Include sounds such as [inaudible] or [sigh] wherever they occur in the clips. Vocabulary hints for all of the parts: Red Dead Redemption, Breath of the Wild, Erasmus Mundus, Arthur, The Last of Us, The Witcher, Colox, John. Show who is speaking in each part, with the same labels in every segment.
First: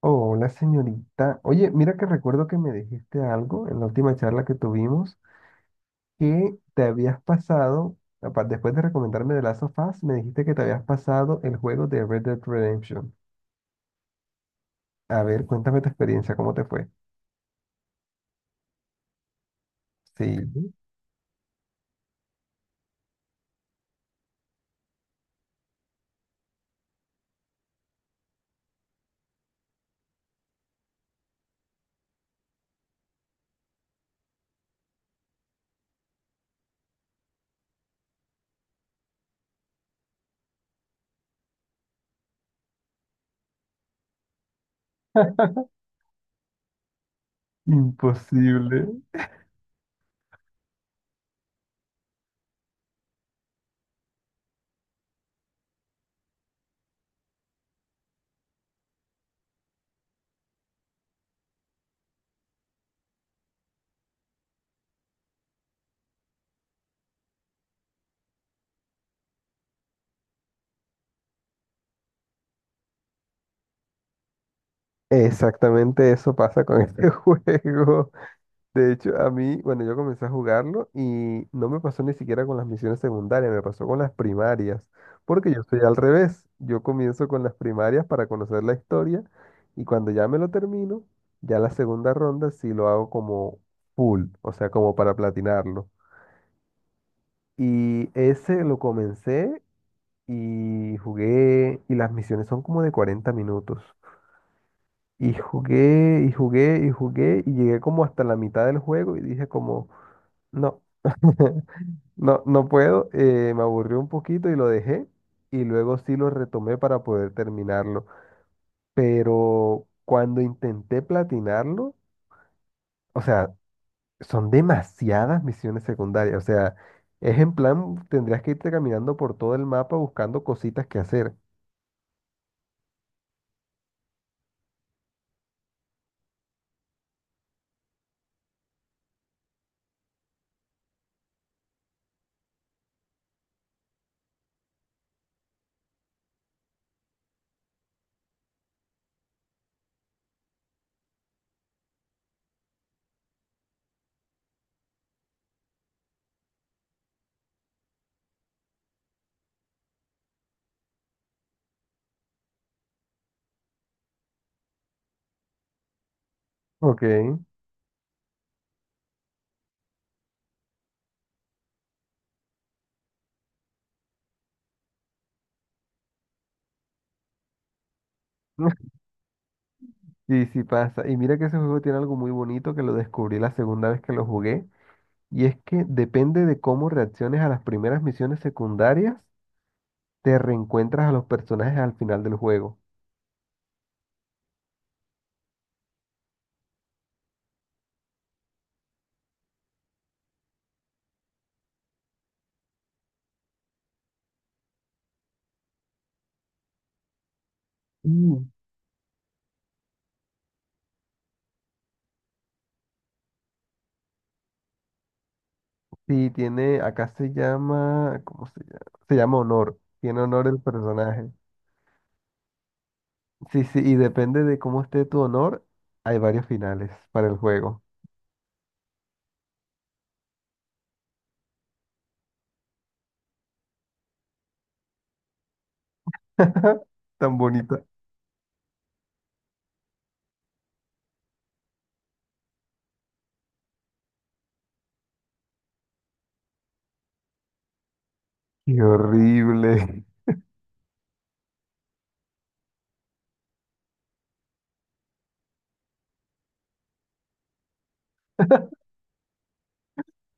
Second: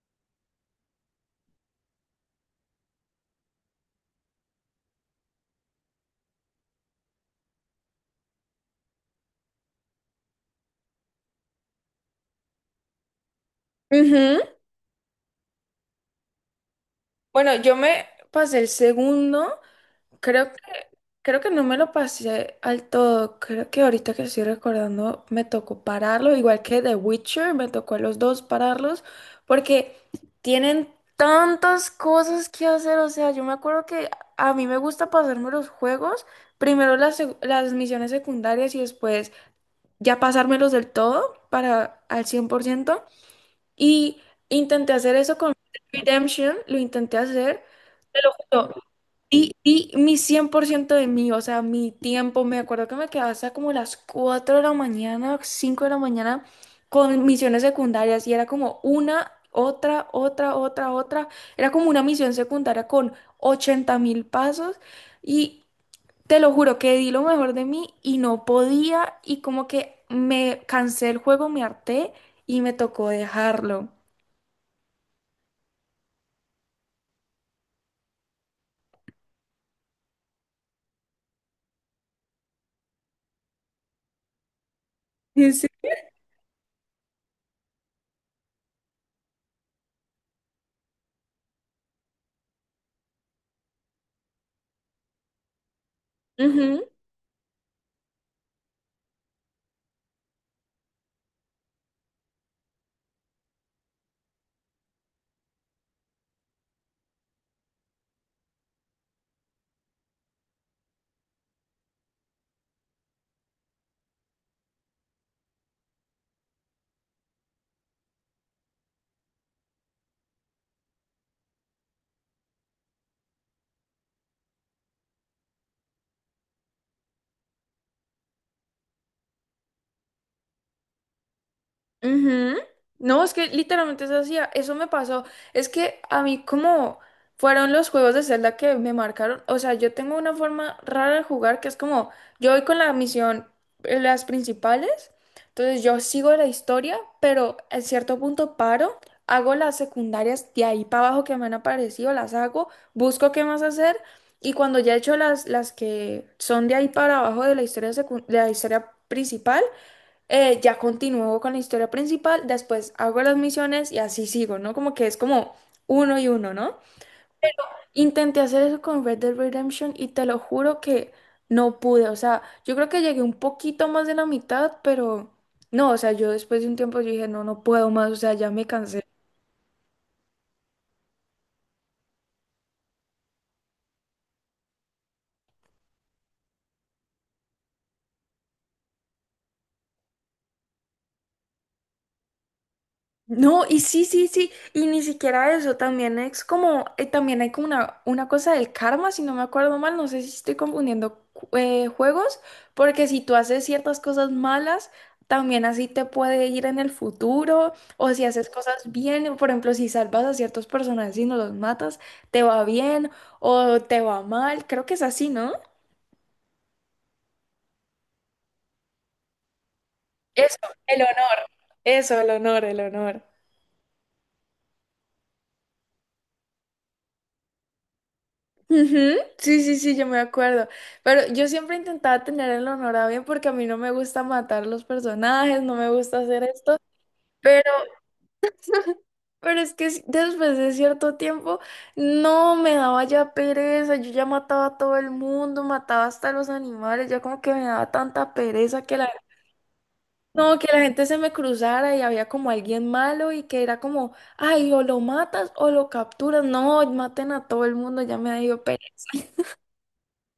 Speaker 1: Oh, una señorita. Oye, mira que recuerdo que me dijiste algo en la última charla que tuvimos, que te habías pasado, después de recomendarme The Last of Us, me dijiste que te habías pasado el juego de Red Dead Redemption.
Speaker 2: Ujú.
Speaker 1: A ver, cuéntame tu experiencia, ¿cómo te fue?
Speaker 2: Bueno, yo me pasé el segundo,
Speaker 1: Sí,
Speaker 2: creo que, creo que no me lo pasé al todo, creo que ahorita que estoy recordando me tocó pararlo, igual que The Witcher, me tocó a los dos pararlos, porque tienen tantas cosas que hacer, o sea, yo me acuerdo que a mí me gusta pasarme los juegos, primero las misiones secundarias y después ya pasármelos del todo para al 100%. Y intenté hacer eso con Redemption, lo intenté hacer, te lo
Speaker 1: imposible.
Speaker 2: juro, di mi 100% de mí, o sea, mi tiempo, me acuerdo que me quedaba hasta como las 4 de la mañana, 5 de la mañana, con misiones secundarias, y era como una, otra, otra, otra, otra, era como una misión secundaria con 80.000 pasos, y te lo juro que di lo mejor de mí y no podía, y como que me cansé el juego, me harté, y me tocó dejarlo.
Speaker 1: Exactamente eso pasa con este [laughs] juego. De hecho, a mí, bueno, yo comencé a jugarlo y no me pasó ni siquiera con las misiones secundarias, me pasó con las primarias,
Speaker 2: ¿En
Speaker 1: porque yo
Speaker 2: serio?
Speaker 1: soy al revés. Yo comienzo con las primarias para conocer la historia y cuando ya me lo termino, ya la segunda ronda sí lo hago como full, o sea, como para platinarlo.
Speaker 2: Ujú,
Speaker 1: Y ese lo comencé y jugué, y las misiones son como de 40 minutos. Y jugué, y jugué, y jugué, y llegué como hasta la mitad del juego y dije como, no. [laughs] No, no puedo, me aburrió un poquito y lo dejé y luego sí lo retomé para poder terminarlo. Pero cuando intenté platinarlo, o sea, son demasiadas misiones secundarias, o sea, es en plan, tendrías que irte caminando por todo el mapa buscando cositas que hacer.
Speaker 2: ujú. No, es que literalmente eso hacía, eso me pasó. Es que a mí como fueron los juegos de Zelda que me marcaron, o sea, yo tengo una forma rara de jugar que es como, yo voy con la misión, las principales, entonces yo sigo la historia, pero en cierto punto paro, hago las secundarias de ahí para abajo que me han aparecido, las hago, busco qué más hacer. Y cuando ya he hecho las que son de ahí para abajo de la historia, de la historia principal, ya continúo con la historia principal, después hago las misiones y así sigo, ¿no? Como que es como uno y uno, ¿no?
Speaker 1: Ok.
Speaker 2: Pero intenté hacer eso con Red Dead Redemption y te lo juro que no pude. O sea, yo creo que llegué un poquito más de la mitad, pero no, o sea, yo después de un tiempo yo dije, no, no puedo más, o sea, ya me
Speaker 1: [laughs]
Speaker 2: cansé.
Speaker 1: Sí, sí pasa. Y mira que ese juego tiene algo muy bonito que lo descubrí la segunda vez que lo jugué. Y es que depende de cómo reacciones a las primeras misiones secundarias, te reencuentras a los personajes al final del juego.
Speaker 2: No, y sí, sí, sí, y ni siquiera eso, también es como, también hay como una cosa del karma, si no me acuerdo mal, no sé si estoy confundiendo juegos, porque si tú haces ciertas cosas malas, también así te puede ir en el futuro, o si haces
Speaker 1: Mm.
Speaker 2: cosas bien, por ejemplo, si salvas a ciertos personajes y no los matas, te va bien o te va mal, creo que es así, ¿no?
Speaker 1: Sí, tiene, acá se llama, ¿cómo se llama? Se llama honor, tiene honor
Speaker 2: Eso,
Speaker 1: el
Speaker 2: el
Speaker 1: personaje.
Speaker 2: honor, eso, el honor, el honor.
Speaker 1: Sí, sí, y depende de cómo esté tu honor, hay varios finales para el juego.
Speaker 2: Ujú, sí, sí, sí, yo me acuerdo. Pero yo siempre intentaba tener el honor porque a mí no me gusta matar los personajes, no me gusta hacer esto.
Speaker 1: [laughs] Tan
Speaker 2: Pero,
Speaker 1: bonita.
Speaker 2: pero es que después de cierto tiempo, no me daba ya pereza. Yo ya mataba a todo el mundo, mataba hasta los animales. Ya como que me daba tanta
Speaker 1: Qué
Speaker 2: pereza que
Speaker 1: horrible.
Speaker 2: no, que la gente se me cruzara y había como alguien malo y que era como, ay, o lo matas o lo capturas. No, maten a todo el mundo, ya me dio pereza.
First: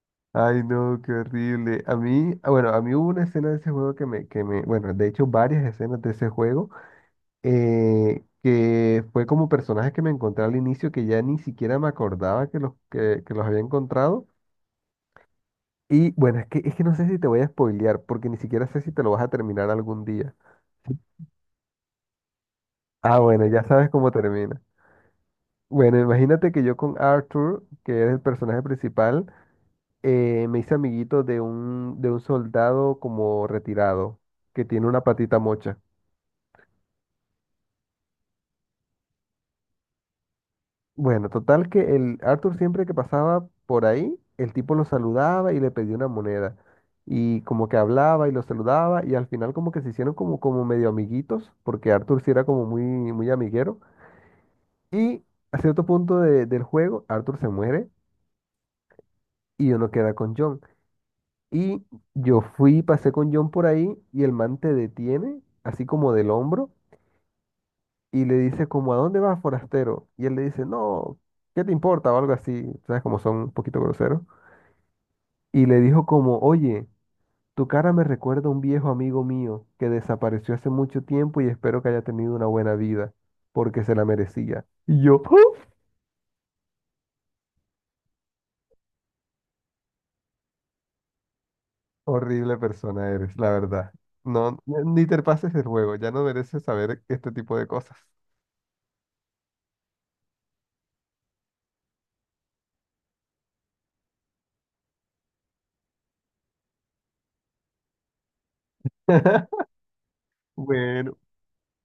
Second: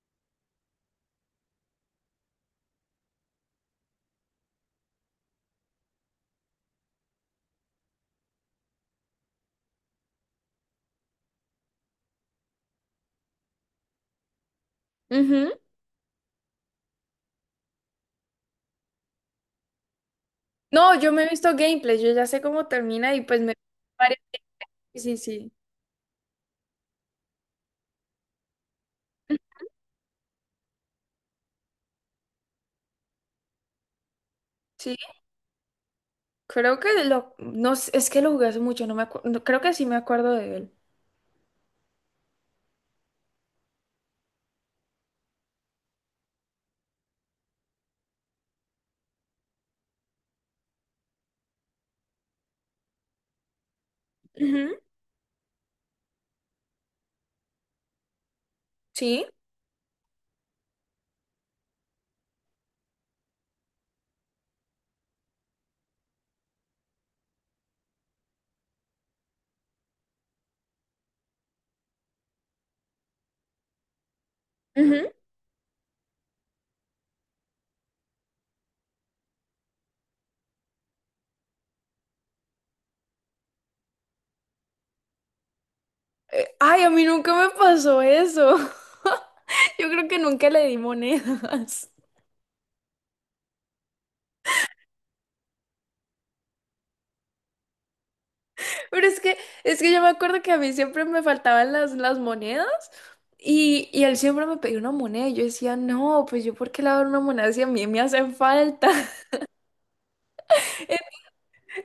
Speaker 1: [laughs] Ay, no, qué horrible. A mí, ah, bueno, a mí hubo una escena de ese juego que me, bueno, de hecho varias escenas de ese juego que fue como personajes que me encontré al inicio que ya ni siquiera me acordaba que los había encontrado. Y bueno, es que no sé si te voy a spoilear, porque ni siquiera sé si te lo vas a terminar algún día.
Speaker 2: No, yo me he visto gameplay, yo ya sé cómo termina
Speaker 1: Ah,
Speaker 2: y pues
Speaker 1: bueno,
Speaker 2: me...
Speaker 1: ya sabes cómo
Speaker 2: varias-
Speaker 1: termina.
Speaker 2: Sí, sí.
Speaker 1: Bueno, imagínate que yo con Arthur, que es el personaje principal, me hice amiguito de un soldado como retirado, que tiene
Speaker 2: Sí,
Speaker 1: una patita mocha.
Speaker 2: creo que no, sé, es que lo jugué hace mucho, no me acuerdo... creo que sí me acuerdo de él.
Speaker 1: Bueno, total que el Arthur siempre que pasaba por ahí, el tipo lo saludaba y le pedía una moneda. Y como que hablaba y lo saludaba y al final como que se hicieron como, como medio amiguitos, porque Arthur sí era como muy, muy amiguero.
Speaker 2: Ujú,
Speaker 1: Y a cierto punto del juego, Arthur se muere
Speaker 2: sí.
Speaker 1: y uno queda con John. Y yo fui, pasé con John por ahí y el man te detiene, así como del hombro, y le dice como, ¿a dónde vas, forastero? Y él le dice, no, ¿qué te importa? O algo así, ¿sabes? Como son un poquito groseros.
Speaker 2: Ujú.
Speaker 1: Y le dijo como, oye, tu cara me recuerda a un viejo amigo mío que desapareció hace mucho tiempo y espero que haya tenido una buena vida, porque se la merecía. Y yo, [laughs] ¡oh!
Speaker 2: Ay, a mí nunca me pasó eso. [laughs] Yo creo que nunca le di monedas.
Speaker 1: Horrible persona eres, la verdad. No, ni te pases el juego, ya no mereces saber este tipo de cosas.
Speaker 2: [laughs] Pero es que yo me acuerdo que a mí siempre me faltaban las monedas y él siempre me pedía una moneda y yo decía, no, pues yo por qué le voy a dar una moneda si a mí me hacen falta.
Speaker 1: [laughs]
Speaker 2: [laughs]
Speaker 1: Bueno,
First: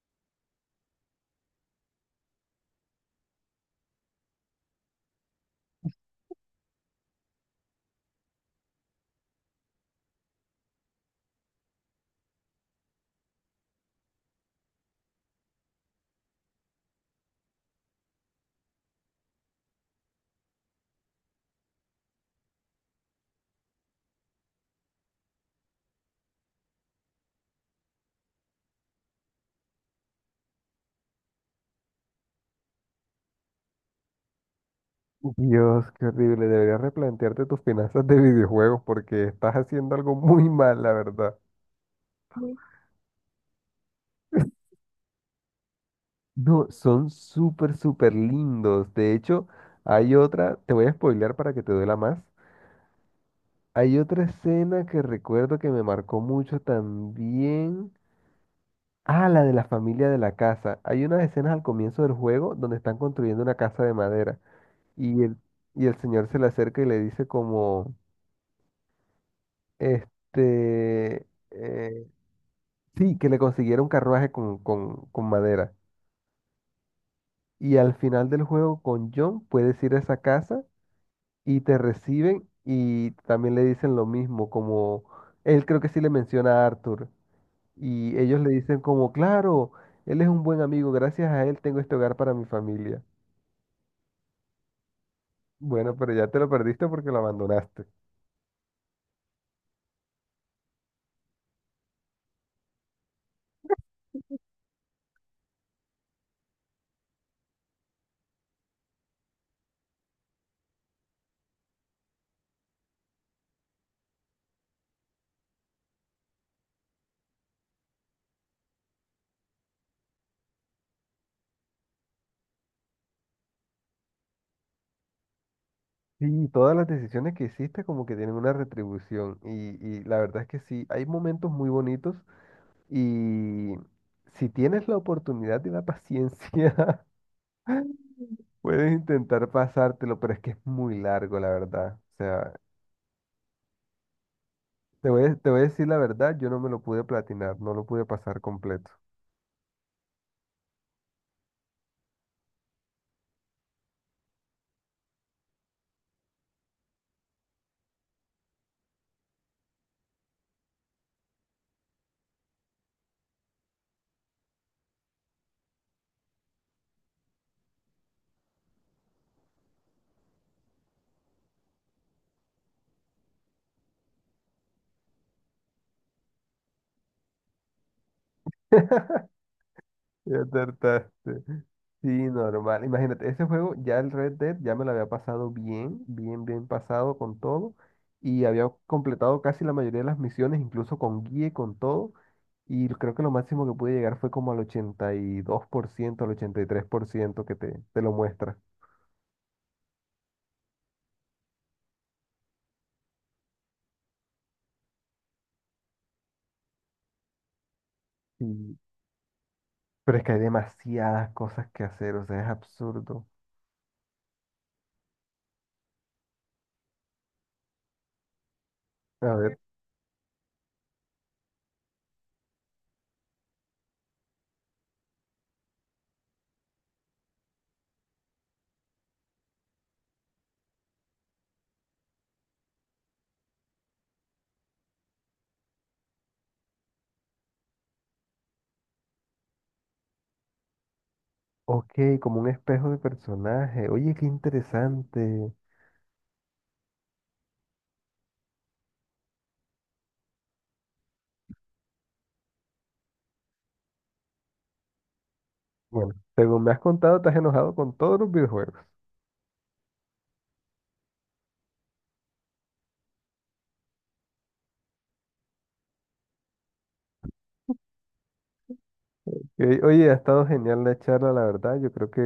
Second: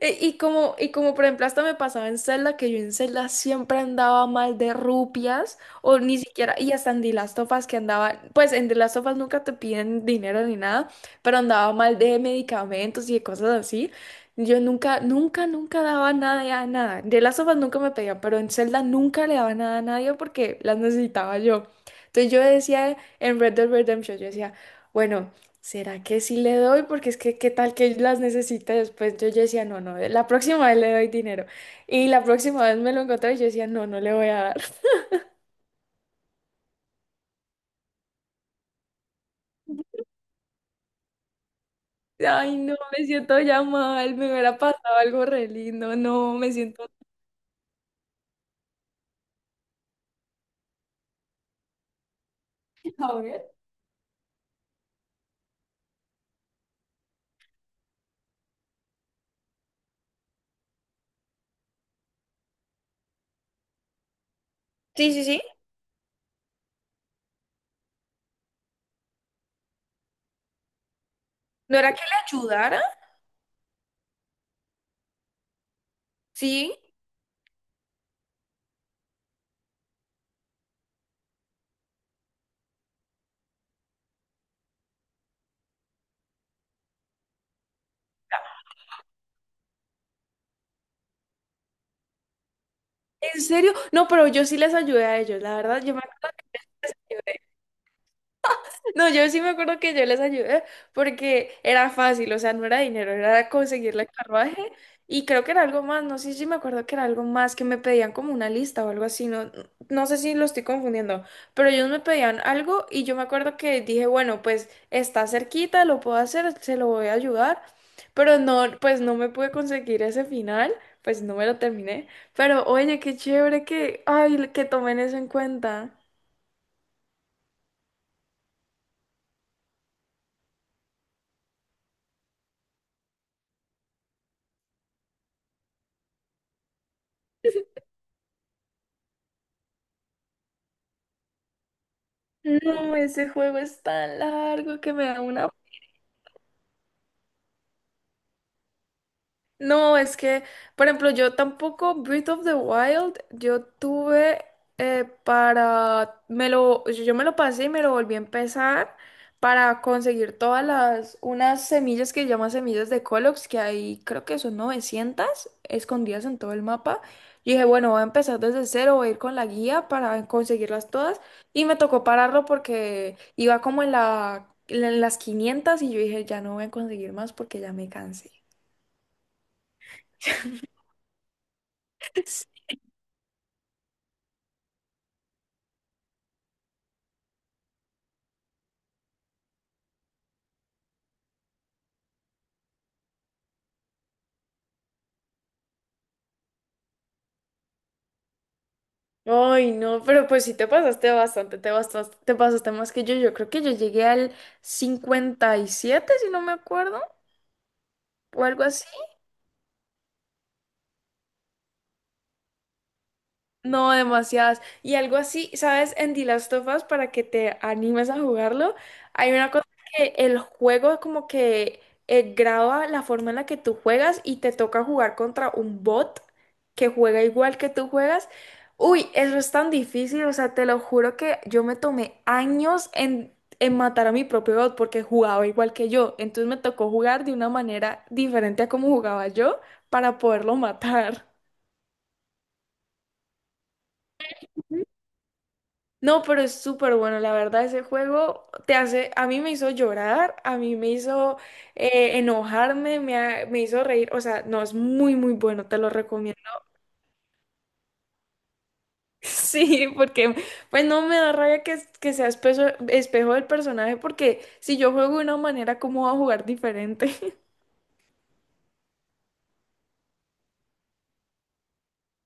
Speaker 2: Y como por ejemplo hasta me pasaba en Zelda, que yo en Zelda siempre andaba mal de rupias, o ni siquiera, y hasta en The Last of Us que andaba, pues en The Last of Us nunca te piden dinero ni nada, pero andaba mal de medicamentos y de cosas así. Yo nunca, nunca, nunca daba nada a nada. En The Last of Us nunca me pedían, pero en Zelda nunca le daba nada a nadie porque las necesitaba yo. Entonces yo decía en Red Dead Redemption, yo decía, bueno. ¿Será que sí le doy? Porque es que qué tal que las necesite después. Yo decía, no, no, la próxima vez le doy dinero. Y la próxima vez me lo encontré y yo decía, no, no le voy a dar. [laughs]
Speaker 1: Dios, qué horrible. Deberías replantearte tus finanzas de videojuegos porque estás haciendo algo muy mal, la verdad.
Speaker 2: Ay, no,
Speaker 1: [laughs]
Speaker 2: me siento ya mal, me hubiera pasado algo re lindo, no, me
Speaker 1: No,
Speaker 2: siento...
Speaker 1: son súper, súper lindos. De hecho, hay otra, te voy a spoilear para que te duela más.
Speaker 2: [laughs] A ver.
Speaker 1: Hay otra escena que recuerdo que me marcó mucho también. Ah, la de la familia de la casa. Hay unas escenas al comienzo del juego donde están construyendo una casa de madera
Speaker 2: Sí,
Speaker 1: y
Speaker 2: sí,
Speaker 1: el,
Speaker 2: sí.
Speaker 1: y el señor se le acerca y le dice como, este,
Speaker 2: ¿No era que
Speaker 1: eh,
Speaker 2: le ayudara?
Speaker 1: sí, que le consiguiera un carruaje con madera.
Speaker 2: Sí.
Speaker 1: Y al final del juego con John puedes ir a esa casa y te reciben y también le dicen lo mismo, como él creo que sí le menciona a Arthur y ellos le dicen como, claro, él es un buen amigo, gracias a él tengo este hogar para mi familia.
Speaker 2: ¿En serio? No, pero yo sí les ayudé a ellos, la verdad, yo
Speaker 1: Bueno,
Speaker 2: me
Speaker 1: pero ya
Speaker 2: acuerdo.
Speaker 1: te lo perdiste porque lo abandonaste.
Speaker 2: No, yo sí me acuerdo que yo les ayudé porque era fácil, o sea, no era dinero, era conseguirle el carruaje y creo que era algo más, no sé si me acuerdo que era algo más que me pedían como una lista o algo así, no, no sé si lo estoy confundiendo, pero ellos me pedían algo y yo me acuerdo que dije, bueno, pues está cerquita, lo puedo hacer, se lo voy a ayudar, pero no, pues no me pude conseguir ese final, pues no me lo terminé, pero oye, qué chévere que, ay, que tomen eso en cuenta.
Speaker 1: Sí, todas las decisiones que hiciste como que tienen una retribución y la verdad es que sí, hay momentos muy bonitos y si tienes la oportunidad y la paciencia, [laughs] puedes intentar pasártelo, pero es que es muy largo, la verdad. O sea,
Speaker 2: No, ese juego es tan largo que me
Speaker 1: te
Speaker 2: da
Speaker 1: voy a,
Speaker 2: una.
Speaker 1: te voy a decir la verdad, yo no me lo pude platinar, no lo pude pasar completo. [laughs]
Speaker 2: No, es que, por ejemplo, yo tampoco Breath of the Wild, yo tuve para, me lo, yo yo me lo pasé y me lo volví a empezar para conseguir todas las, unas semillas que llaman semillas de Colox, que hay, creo que son 900 escondidas en todo el mapa. Y dije, bueno, voy a empezar desde cero, voy a ir con la guía para conseguirlas todas. Y me tocó pararlo porque iba como en las 500 y yo dije, ya no voy a conseguir más porque ya me cansé.
Speaker 1: Ya acertaste. Sí, normal. Imagínate, ese juego, ya el Red Dead, ya me lo había pasado bien, bien, bien pasado con todo. Y había completado casi la mayoría de las misiones, incluso con guía y con todo. Y creo que lo máximo que pude llegar fue como al 82% al 83% que te lo muestra.
Speaker 2: Ay, no, pero pues sí te pasaste bastante, te pasaste más que yo. Yo creo que yo llegué al 57 si no me acuerdo, o algo
Speaker 1: Y-
Speaker 2: así.
Speaker 1: Pero es que hay demasiadas cosas que hacer, o sea, es absurdo.
Speaker 2: No, demasiadas. Y algo así, ¿sabes? En The Last of Us, para que te animes a jugarlo, hay
Speaker 1: A
Speaker 2: una
Speaker 1: ver.
Speaker 2: cosa que el juego como que graba la forma en la que tú juegas y te toca jugar contra un bot que juega igual que tú juegas. Uy, eso es tan difícil, o sea, te lo juro que yo me tomé años en matar a mi propio bot porque jugaba igual que yo. Entonces me tocó jugar de una manera diferente a como jugaba yo para poderlo matar.
Speaker 1: Ok, como un espejo de personaje. Oye, qué interesante.
Speaker 2: No, pero es súper bueno, la verdad, ese juego te hace, a mí me hizo llorar, a mí me hizo enojarme, me hizo reír, o sea, no, es muy, muy bueno, te lo
Speaker 1: Bueno,
Speaker 2: recomiendo.
Speaker 1: según
Speaker 2: [laughs]
Speaker 1: me has contado, estás enojado con todos los videojuegos.
Speaker 2: Sí, porque pues no me da rabia que sea espejo del personaje, porque si yo juego de una manera, ¿cómo voy a jugar diferente?
Speaker 1: Oye, ha estado genial la charla, la verdad. Yo creo que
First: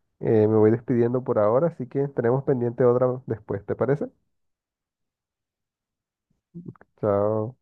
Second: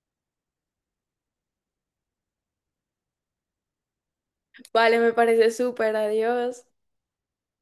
Speaker 1: me voy despidiendo por ahora, así que tenemos pendiente otra después, ¿te parece?
Speaker 2: [laughs] Vale, me parece súper, adiós.
Speaker 1: Chao.